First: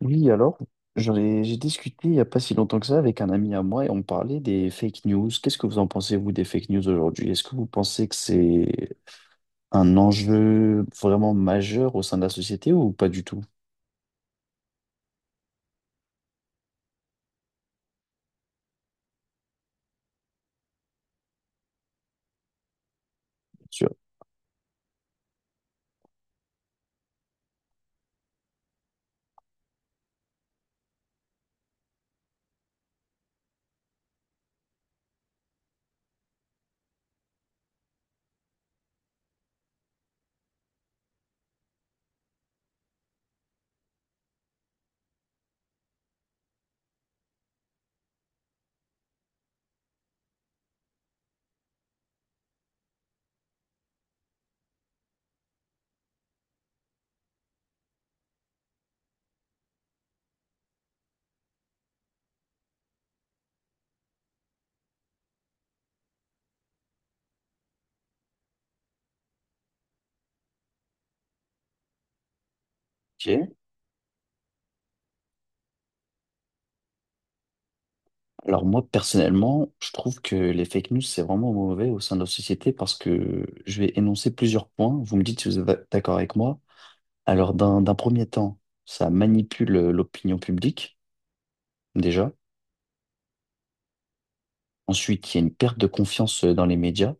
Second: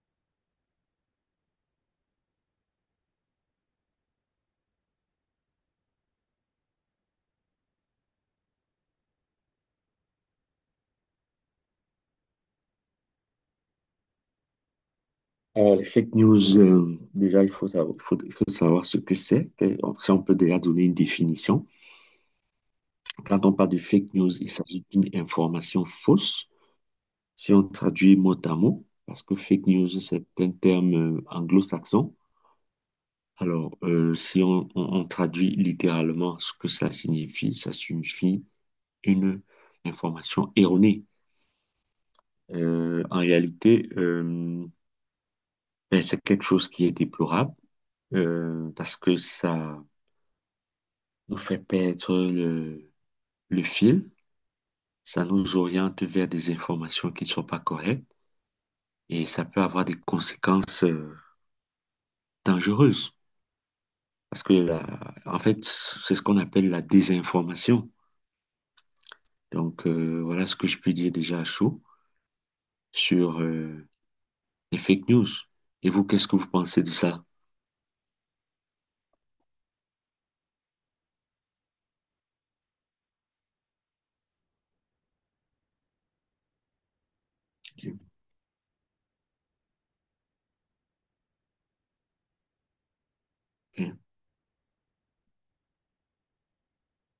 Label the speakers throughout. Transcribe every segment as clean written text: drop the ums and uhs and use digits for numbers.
Speaker 1: Oui, alors, j'ai discuté il n'y a pas si longtemps que ça avec un ami à moi et on parlait des fake news. Qu'est-ce que vous en pensez, vous, des fake news aujourd'hui? Est-ce que vous pensez que c'est un enjeu vraiment majeur au sein de la société ou pas du tout?
Speaker 2: Alors, les fake news, déjà, il faut savoir, il faut savoir ce que c'est. Si on peut déjà donner une définition. Quand on parle de
Speaker 1: Sûr.
Speaker 2: fake news, il s'agit d'une information fausse. Si on traduit mot à mot, parce que fake news, c'est un terme anglo-saxon. Alors, si on traduit littéralement ce que ça signifie une information erronée. En réalité, ben, c'est quelque chose qui est déplorable parce que ça nous fait perdre le fil, ça nous oriente vers des informations qui ne sont pas correctes et ça peut avoir des conséquences dangereuses. Parce que, en fait, c'est ce qu'on appelle la désinformation. Donc, voilà ce que je peux dire déjà à chaud sur
Speaker 1: Ok.
Speaker 2: les fake news. Et vous, qu'est-ce que vous pensez de ça?
Speaker 1: Alors moi, personnellement, je trouve que les fake news, c'est vraiment mauvais au sein de la société parce que je vais énoncer plusieurs points. Vous me dites si vous êtes d'accord avec moi. Alors, d'un
Speaker 2: Oui,
Speaker 1: premier temps, ça manipule l'opinion publique, déjà. Ensuite, il y a une perte de confiance dans les médias.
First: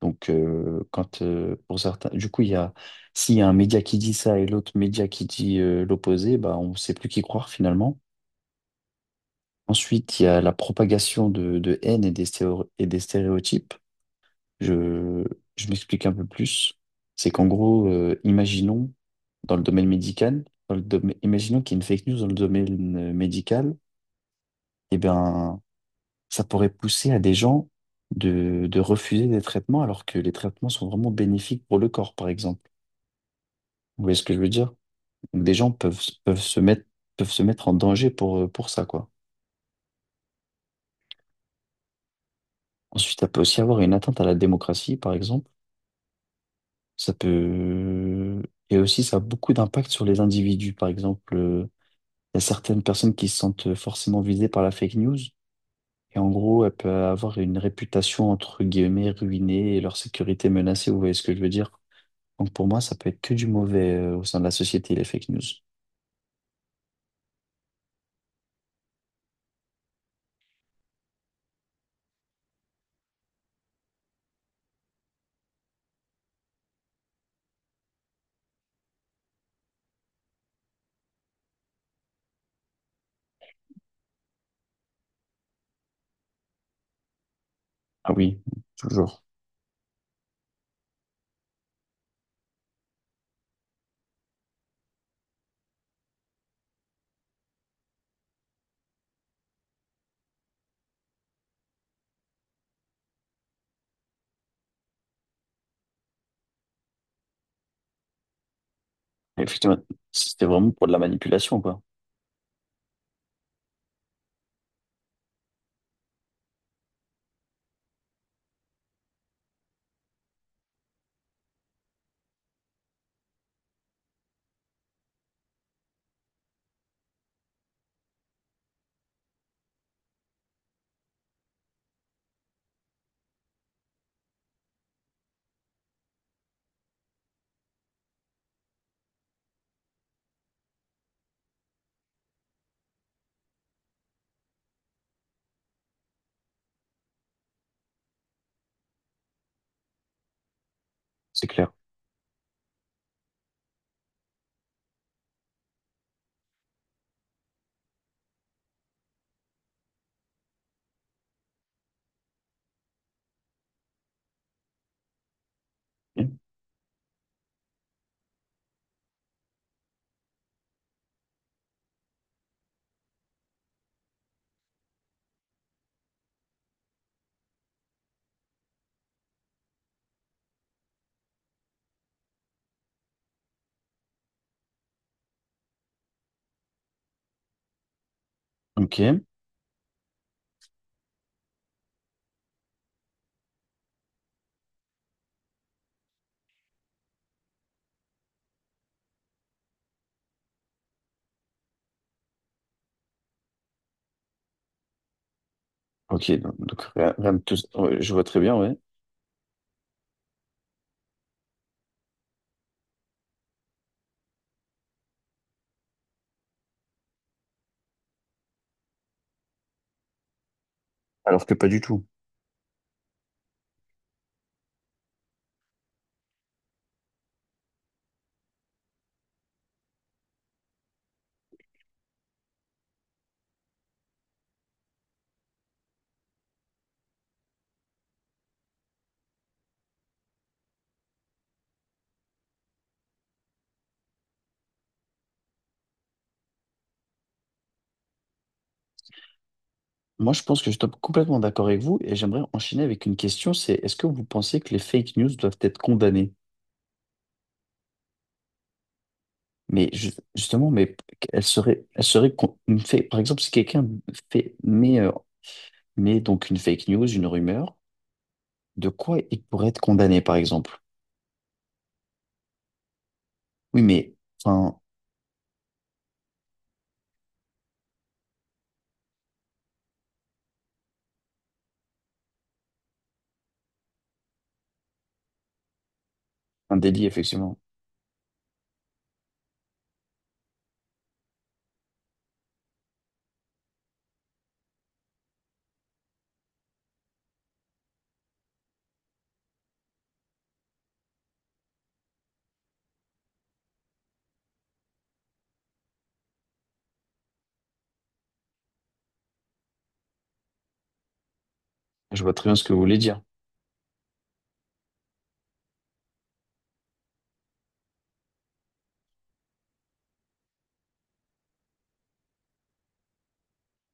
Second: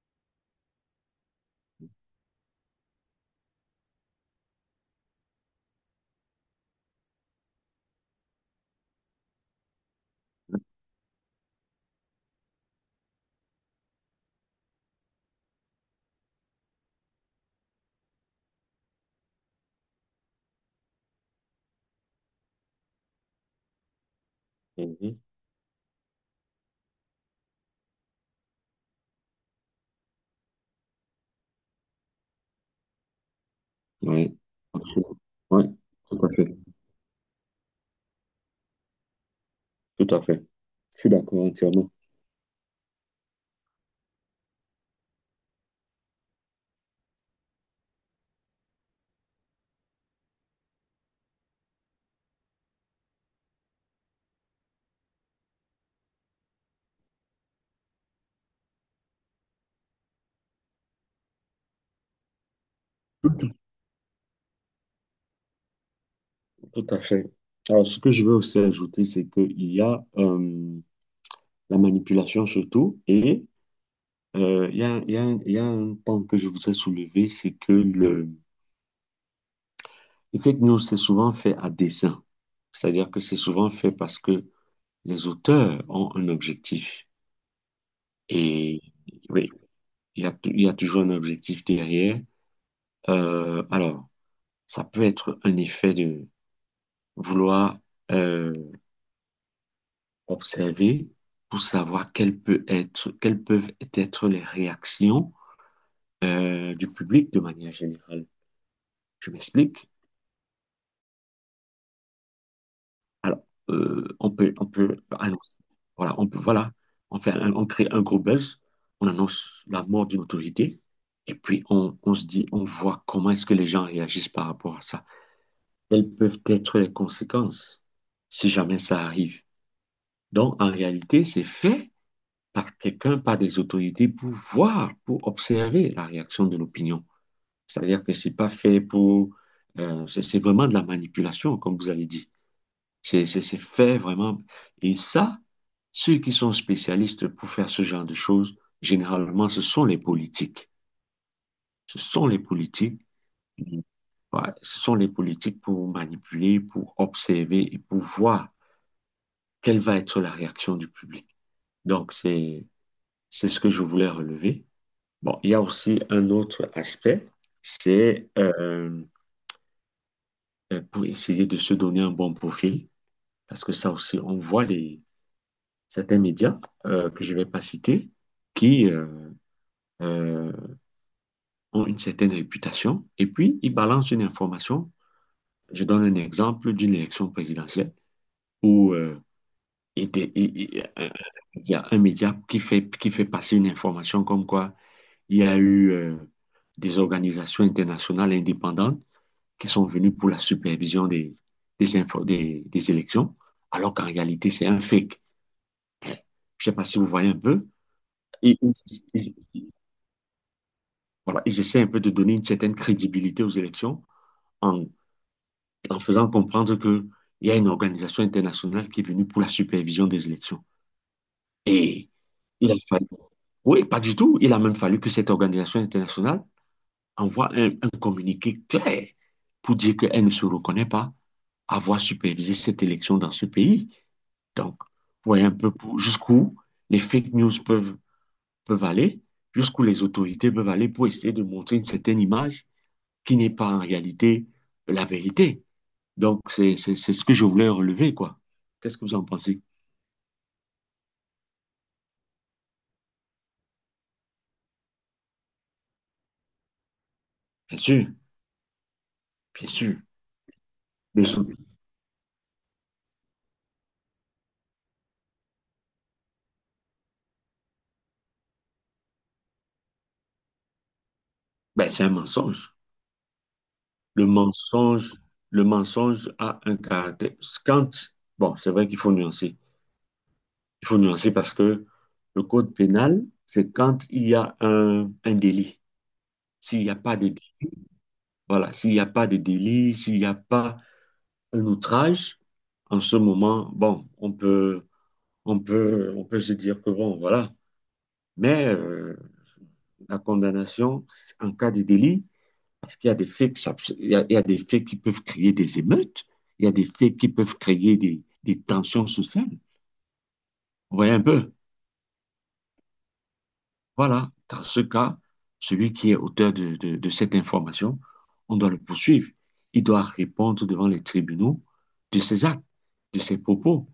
Speaker 1: Donc, quand pour certains, du coup, il y a, s'il y a un média qui dit ça et l'autre média qui dit l'opposé, bah, on ne sait plus qui croire finalement. Ensuite, il y a la propagation de haine et et des stéréotypes. Je, je m'explique un peu plus. C'est qu'en gros, imaginons dans le domaine médical, imaginons qu'il y ait une fake news dans le domaine médical, eh bien, ça pourrait pousser à des gens de refuser des traitements alors que les traitements sont vraiment bénéfiques pour le corps, par exemple. Vous voyez ce que je veux dire? Donc, des
Speaker 2: Oui,
Speaker 1: gens peuvent,
Speaker 2: tout à fait.
Speaker 1: peuvent se mettre en danger pour ça, quoi.
Speaker 2: Tout à fait. Je suis d'accord entièrement.
Speaker 1: Ensuite, ça peut aussi avoir une atteinte à la démocratie, par exemple. Ça peut... Et aussi, ça a beaucoup d'impact sur les individus. Par exemple, il y a certaines personnes qui se sentent forcément visées par la fake news. Et en gros, elles peuvent avoir une réputation, entre guillemets, ruinée et leur sécurité menacée. Vous voyez ce que je veux dire? Donc pour moi, ça peut être que du mauvais, au sein de la société, les fake news.
Speaker 2: Tout à fait. Alors, ce que je veux aussi ajouter, c'est qu'il y a la manipulation surtout, et il y a un point que je voudrais soulever, c'est que le fake news, c'est souvent fait à dessein. C'est-à-dire que c'est souvent fait parce que les auteurs ont un objectif.
Speaker 1: Ah oui,
Speaker 2: Et
Speaker 1: toujours.
Speaker 2: oui, il y a toujours un objectif derrière. Alors, ça peut être un effet de vouloir euh, observer pour savoir quelles peuvent être les réactions du public de manière générale. Je
Speaker 1: Effectivement,
Speaker 2: m'explique.
Speaker 1: c'était vraiment pour de la manipulation, quoi.
Speaker 2: Alors, on peut annoncer. Voilà, on crée un gros buzz, on annonce la mort d'une autorité, et puis on se dit, on voit comment est-ce que les gens réagissent par rapport à ça. Quelles peuvent être les conséquences si jamais ça arrive? Donc, en réalité, c'est fait par quelqu'un, par des autorités pour voir, pour observer la réaction de l'opinion. C'est-à-dire que c'est pas fait pour... c'est vraiment de la manipulation, comme vous avez dit. C'est fait vraiment. Et ça, ceux qui sont spécialistes pour faire ce genre de choses, généralement, ce sont les politiques.
Speaker 1: C'est clair.
Speaker 2: Ce sont les politiques. Ouais, ce sont les politiques pour manipuler, pour observer et pour voir quelle va être la réaction du public. Donc, c'est ce que je voulais relever. Bon, il y a aussi un autre aspect, c'est pour essayer de se donner un bon profil, parce que ça aussi, on voit certains médias que je ne vais pas citer qui euh, ont une certaine réputation, et puis ils balancent une information. Je donne un exemple d'une élection présidentielle où
Speaker 1: Ok.
Speaker 2: il était- il y a un média qui fait passer une information comme quoi il y a eu des organisations internationales indépendantes qui sont venus pour la supervision des élections, alors qu'en réalité, c'est un fake.
Speaker 1: Ok.
Speaker 2: Je ne sais
Speaker 1: Donc,
Speaker 2: pas si vous voyez
Speaker 1: rien de
Speaker 2: un
Speaker 1: tout
Speaker 2: peu.
Speaker 1: ça. Ouais, je vois très bien,
Speaker 2: Ils,
Speaker 1: ouais.
Speaker 2: ils, ils- voilà, ils essaient un peu de donner une certaine crédibilité aux élections en, en faisant comprendre qu'il y a une organisation internationale qui est venue pour la supervision des élections.
Speaker 1: Alors que pas du tout.
Speaker 2: Et il a fallu. Oui, pas du tout. Il a même fallu que cette organisation internationale envoie un communiqué clair pour dire qu'elle ne se reconnaît pas avoir supervisé cette élection dans ce pays. Donc, vous voyez un peu jusqu'où les fake news peuvent, peuvent aller, jusqu'où les autorités peuvent aller pour essayer de montrer une certaine image qui n'est pas en réalité la vérité. Donc, c'est ce que je voulais relever, quoi. Qu'est-ce que vous en pensez?
Speaker 1: Moi, je pense que je suis complètement d'accord avec vous et j'aimerais enchaîner avec une question, c'est est-ce que vous pensez que les fake news doivent être condamnées?
Speaker 2: Bien sûr, bien
Speaker 1: Mais
Speaker 2: sûr.
Speaker 1: justement, mais
Speaker 2: Les
Speaker 1: elles
Speaker 2: autres-
Speaker 1: seraient, par exemple, si quelqu'un fait, met, euh, met donc une fake news, une rumeur, de quoi il pourrait être condamné, par exemple?
Speaker 2: ben, c'est un mensonge.
Speaker 1: Oui, mais
Speaker 2: Le
Speaker 1: enfin,
Speaker 2: mensonge, le mensonge a un caractère. Quand, bon, c'est vrai qu'il faut nuancer. Il faut nuancer parce que le code pénal, c'est quand il y a un délit.
Speaker 1: un
Speaker 2: S'il n'y a
Speaker 1: délit,
Speaker 2: pas de...
Speaker 1: effectivement.
Speaker 2: Voilà, s'il n'y a pas de délit, s'il n'y a pas un outrage, en ce moment, bon, on peut se dire que bon, voilà. Mais la condamnation en cas de délit, parce qu'il y a des faits, il y a des faits qui peuvent créer des émeutes, il y a des faits qui peuvent créer des tensions sociales. Vous voyez un peu?
Speaker 1: Je vois très bien ce que vous voulez dire.
Speaker 2: Voilà, dans ce cas, celui qui est auteur de cette information, on doit le poursuivre. Il doit répondre devant les tribunaux de ses actes, de ses propos.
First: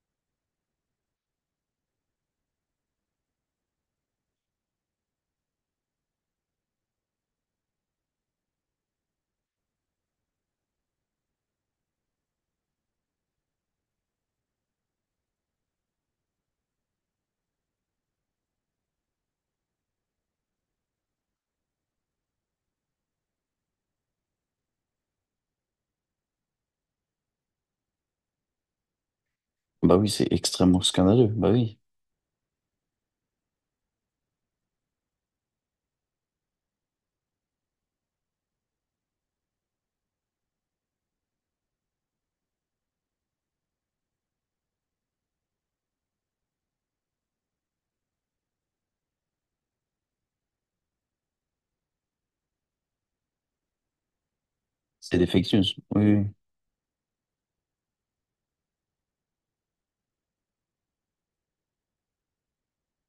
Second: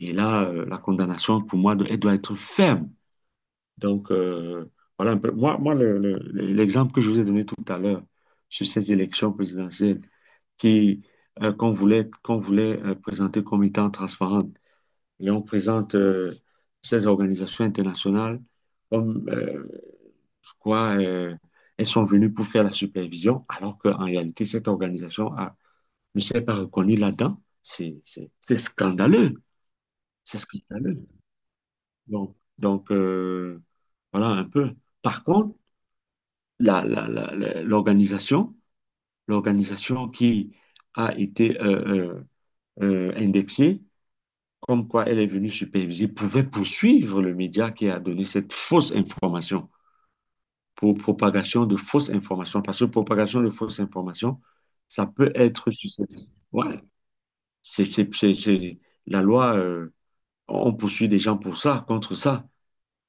Speaker 2: Et là, la condamnation, pour moi, elle doit être ferme. Donc, voilà un peu. Moi, l'exemple que je vous ai donné tout à l'heure sur ces élections présidentielles qui, qu'on voulait présenter comme étant transparentes, et on présente ces organisations internationales comme... pourquoi elles sont venues pour faire la supervision alors qu'en réalité, ne s'est pas reconnue là-dedans? C'est scandaleux.
Speaker 1: Bah oui, c'est
Speaker 2: C'est
Speaker 1: extrêmement
Speaker 2: scandaleux.
Speaker 1: scandaleux. Bah oui,
Speaker 2: Donc, voilà un peu. Par contre, la, la- la- la- l'organisation, l'organisation qui a été indexée, comme quoi elle est venue superviser, pouvait poursuivre le média qui a donné cette fausse information pour propagation de fausses informations. Parce que propagation de fausses informations, ça
Speaker 1: c'est des
Speaker 2: peut
Speaker 1: fake news.
Speaker 2: être
Speaker 1: Oui, oui.
Speaker 2: susceptible. Ouais, c'est, c'est, c'est, c'est- la loi, on poursuit des gens pour ça, contre ça.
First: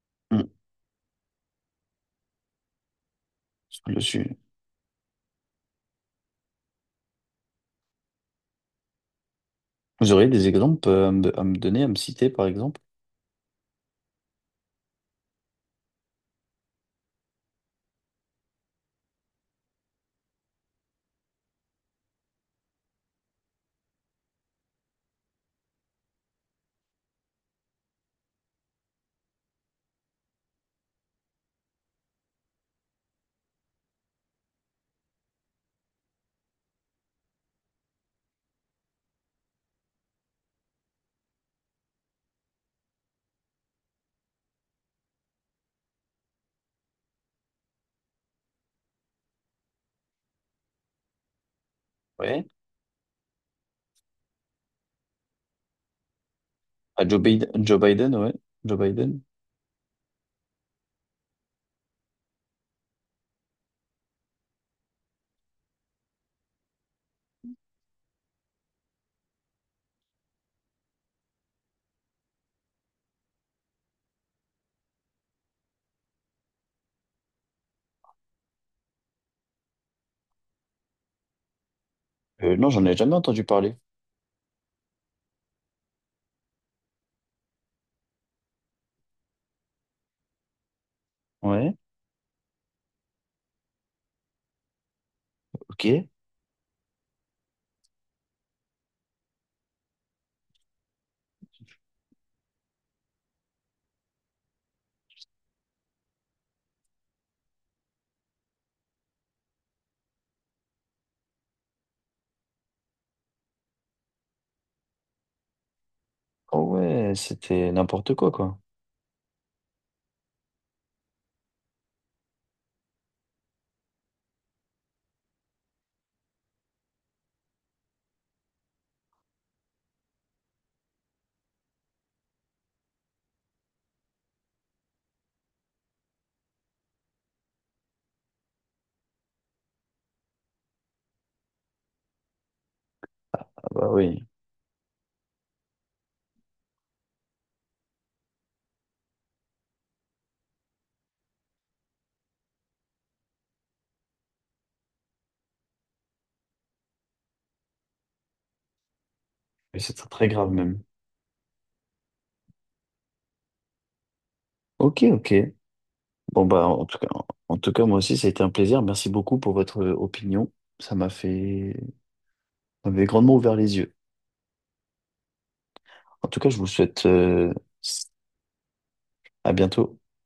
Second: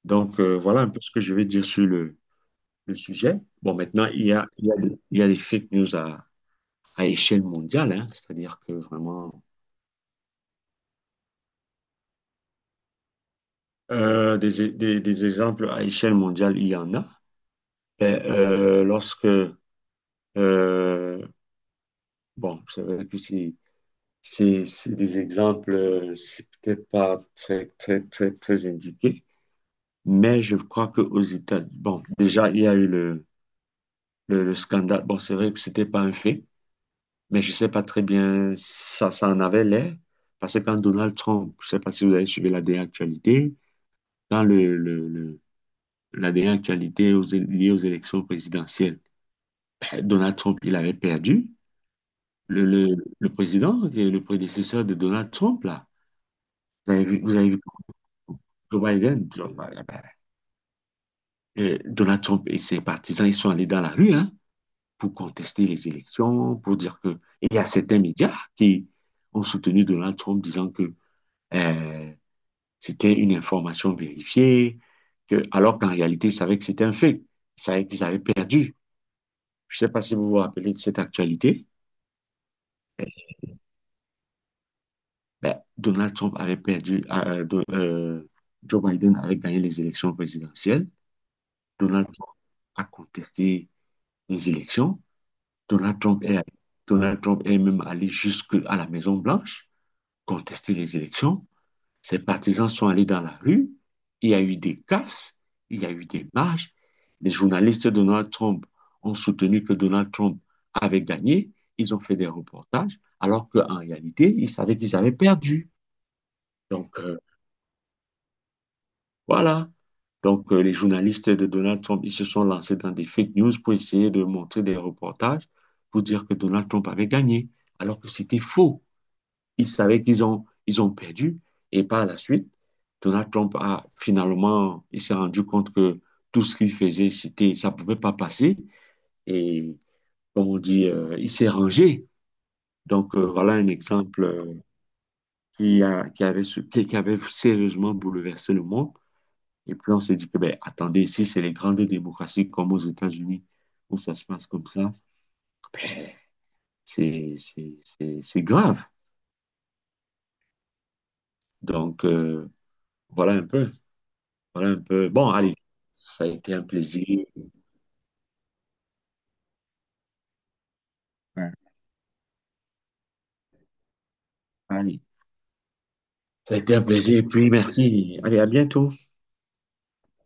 Speaker 2: Donc,
Speaker 1: Mm.
Speaker 2: voilà un peu ce que je vais dire sur le sujet. Bon,
Speaker 1: Sur le
Speaker 2: maintenant,
Speaker 1: sujet.
Speaker 2: il y a des fake news à échelle mondiale, hein. C'est-à-dire que vraiment,
Speaker 1: Vous auriez des exemples à me donner, à me citer, par exemple?
Speaker 2: des exemples à échelle mondiale, il y en a. Ben, euh, bon, c'est vrai que c'est des exemples, c'est peut-être pas très indiqué, mais je crois qu'aux États-Unis, bon, déjà, il y a eu le scandale. Bon, c'est vrai que c'était pas un fait, mais je sais pas très bien, ça en avait l'air, parce que quand Donald Trump, je sais pas si vous avez suivi la dernière actualité, dans la dernière actualité liée aux élections présidentielles, ben, Donald Trump, il avait perdu.
Speaker 1: Ouais.
Speaker 2: Le, le, le président, et le prédécesseur de Donald Trump, là,
Speaker 1: À Joe
Speaker 2: vous
Speaker 1: Biden,
Speaker 2: avez vu
Speaker 1: Joe Biden, ouais. Joe
Speaker 2: Joe
Speaker 1: Biden.
Speaker 2: Biden, Donald Trump et ses partisans, ils sont allés dans la rue hein, pour contester les élections, pour dire que... Et il y a certains médias qui ont soutenu Donald Trump disant que euh, c'était une information vérifiée, que, alors qu'en réalité, ils savaient que c'était un fait. Ils savaient qu'ils avaient perdu. Je ne sais pas si vous vous rappelez de cette actualité.
Speaker 1: Non, j'en ai jamais entendu parler.
Speaker 2: Ben, Donald Trump avait perdu, Joe Biden avait gagné les élections présidentielles.
Speaker 1: Ouais,
Speaker 2: Donald Trump a contesté les élections.
Speaker 1: ok.
Speaker 2: Donald Trump est, Donald Trump est même allé jusqu'à la Maison Blanche contester les élections. Ses partisans sont allés dans la rue. Il y a eu des casses, il y a eu des marches. Les journalistes de Donald Trump ont soutenu que Donald Trump avait gagné. Ils ont fait des reportages, alors qu'en réalité, ils savaient qu'ils avaient perdu.
Speaker 1: Oh
Speaker 2: Donc,
Speaker 1: ouais, c'était n'importe quoi, quoi.
Speaker 2: Voilà. Donc, les journalistes de Donald Trump, ils se sont lancés dans des fake news pour essayer de montrer des reportages pour dire que Donald Trump avait gagné, alors que c'était faux. Ils savaient ils ont perdu. Et par la suite, Donald Trump a finalement, il s'est rendu compte que tout ce qu'il faisait, ça ne pouvait pas passer. Et comme on dit, il s'est rangé. Donc, voilà un
Speaker 1: Ah bah
Speaker 2: exemple
Speaker 1: oui.
Speaker 2: qui a, qui avait sérieusement bouleversé le monde. Et puis on s'est dit que, ben, attendez, si c'est les grandes démocraties comme aux États-Unis, où ça se passe comme ça, ben, c'est grave.
Speaker 1: Mais c'est très très grave même.
Speaker 2: Donc, voilà un peu. Voilà un
Speaker 1: Ok,
Speaker 2: peu. Bon,
Speaker 1: ok.
Speaker 2: allez, ça a
Speaker 1: Bon
Speaker 2: été un
Speaker 1: bah
Speaker 2: plaisir.
Speaker 1: en tout cas, moi aussi, ça a été un plaisir. Merci beaucoup pour votre opinion. Ça m'a
Speaker 2: Ouais.
Speaker 1: fait, ça m'avait grandement ouvert les yeux.
Speaker 2: Allez,
Speaker 1: En tout cas,
Speaker 2: ça
Speaker 1: je
Speaker 2: a
Speaker 1: vous
Speaker 2: été un
Speaker 1: souhaite
Speaker 2: plaisir. Et puis, merci. Allez, à bientôt.
Speaker 1: à bientôt.